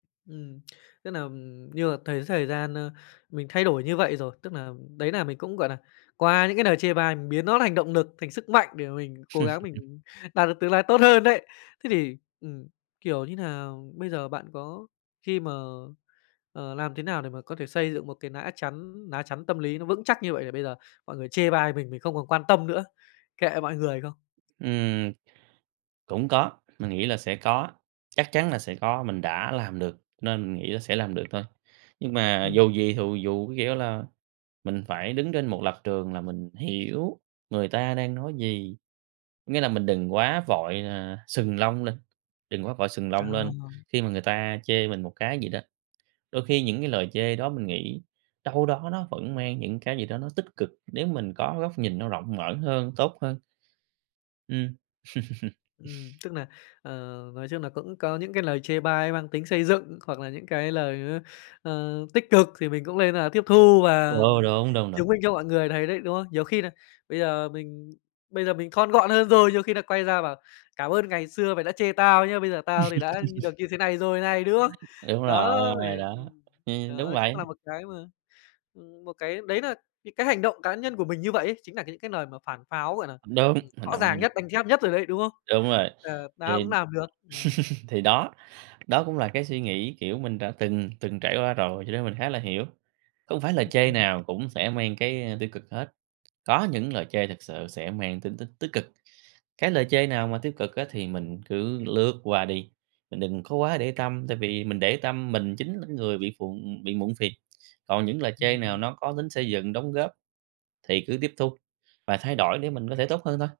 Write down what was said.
Ừm, tức nà như mà thấy thời gian, ơ, mình thay đổi như vậy rồi, tức nà, đấy nà mình cũng, gọi nà, qua những cái lời chê bai mình biến nó thành động nực, thành sức mạnh để mà mình cố gắng mình đạt được tương lai tốt hơn đấy. Thế thì, ừm, kiểu như nà, bây giờ bạn có khi mà ờ, làm thế nào để mà có thể xây dựng một cái nã chắn ná chắn tâm lý nó vững chắc như vậy, để bây giờ mọi người chê bai mình mình không còn quan tâm nữa, kệ mọi người không? Ừm, cũng có, mình nghĩ là sẽ có, chắc chắn là sẽ có. Mình đã làm được nên mình nghĩ là sẽ làm được thôi. Nhưng mà dù Ừm. gì thù dù, có nghĩa là mình phải đứng trên một lập trường là mình hiểu người ta đang nói gì, có nghĩa là mình đừng quá vội là sừng lông lên, đừng quá vội sừng Ờ. lông lên khi mà người ta chê mình một cái gì đó. Đôi khi những cái lời chê đó mình nghĩ đâu đó nó vẫn mang những cái gì đó nó tích cực, nếu mình có góc nhìn nó rộng mở hơn, tốt hơn. Ừm. Ừm, tức nà, ờ, nói chung nà cũng có những cái lời chê bai mang tính xây dựng hoặc là những cái lời, ừ, ờ, tích cực thì mình cũng lên là tiếp thu Ừ, và đúng, đúng, đúng. chứng minh cho mọi người thấy đấy, đúng không? Nhiều khi nà bây giờ mình bây giờ mình thon gọn hơn rồi, nhiều khi là quay ra bảo: "Cảm ơn ngày xưa mày đã chê tao nhớ, bây giờ tao thì đã như được như thế này rồi này", đúng không? Đúng Đó, rồi, thì đó, ừm, ừm, đúng đó cũng vậy. là một cái mà, ừm, một cái đấy nà những cái hành động cá nhân của mình như vậy ấy chính nà những cái lời mà phản pháo, gọi nà, [unintelligible] đúng, ừm, hành rõ động ràng [unintelligible] nhất, đanh thép nhất rồi đấy, đúng không? Đúng rồi, Ờ, "Tao thì cũng làm được", ừm. thì đó, đó cũng là cái suy nghĩ, kiểu, mình đã từng, từng trải qua rồi cho nên mình khá là hiểu. Không phải lời Ừm, chê ừm. nào cũng sẽ mang cái, ờ, tiêu cực hết, có những lời chê thực sự sẽ mang tính tích tích cực. Cái lời chê nào mà tiêu cực á thì mình cứ lướt qua đi, mình đừng có quá để tâm, tại vì mình để tâm, mình chính là người bị phụ bị muộn phiền, còn những lời chê Ừm, nào ừm. nó có tính xây dựng đóng góp thì cứ tiếp thu và thay đổi để mình có thể tốt hơn thôi.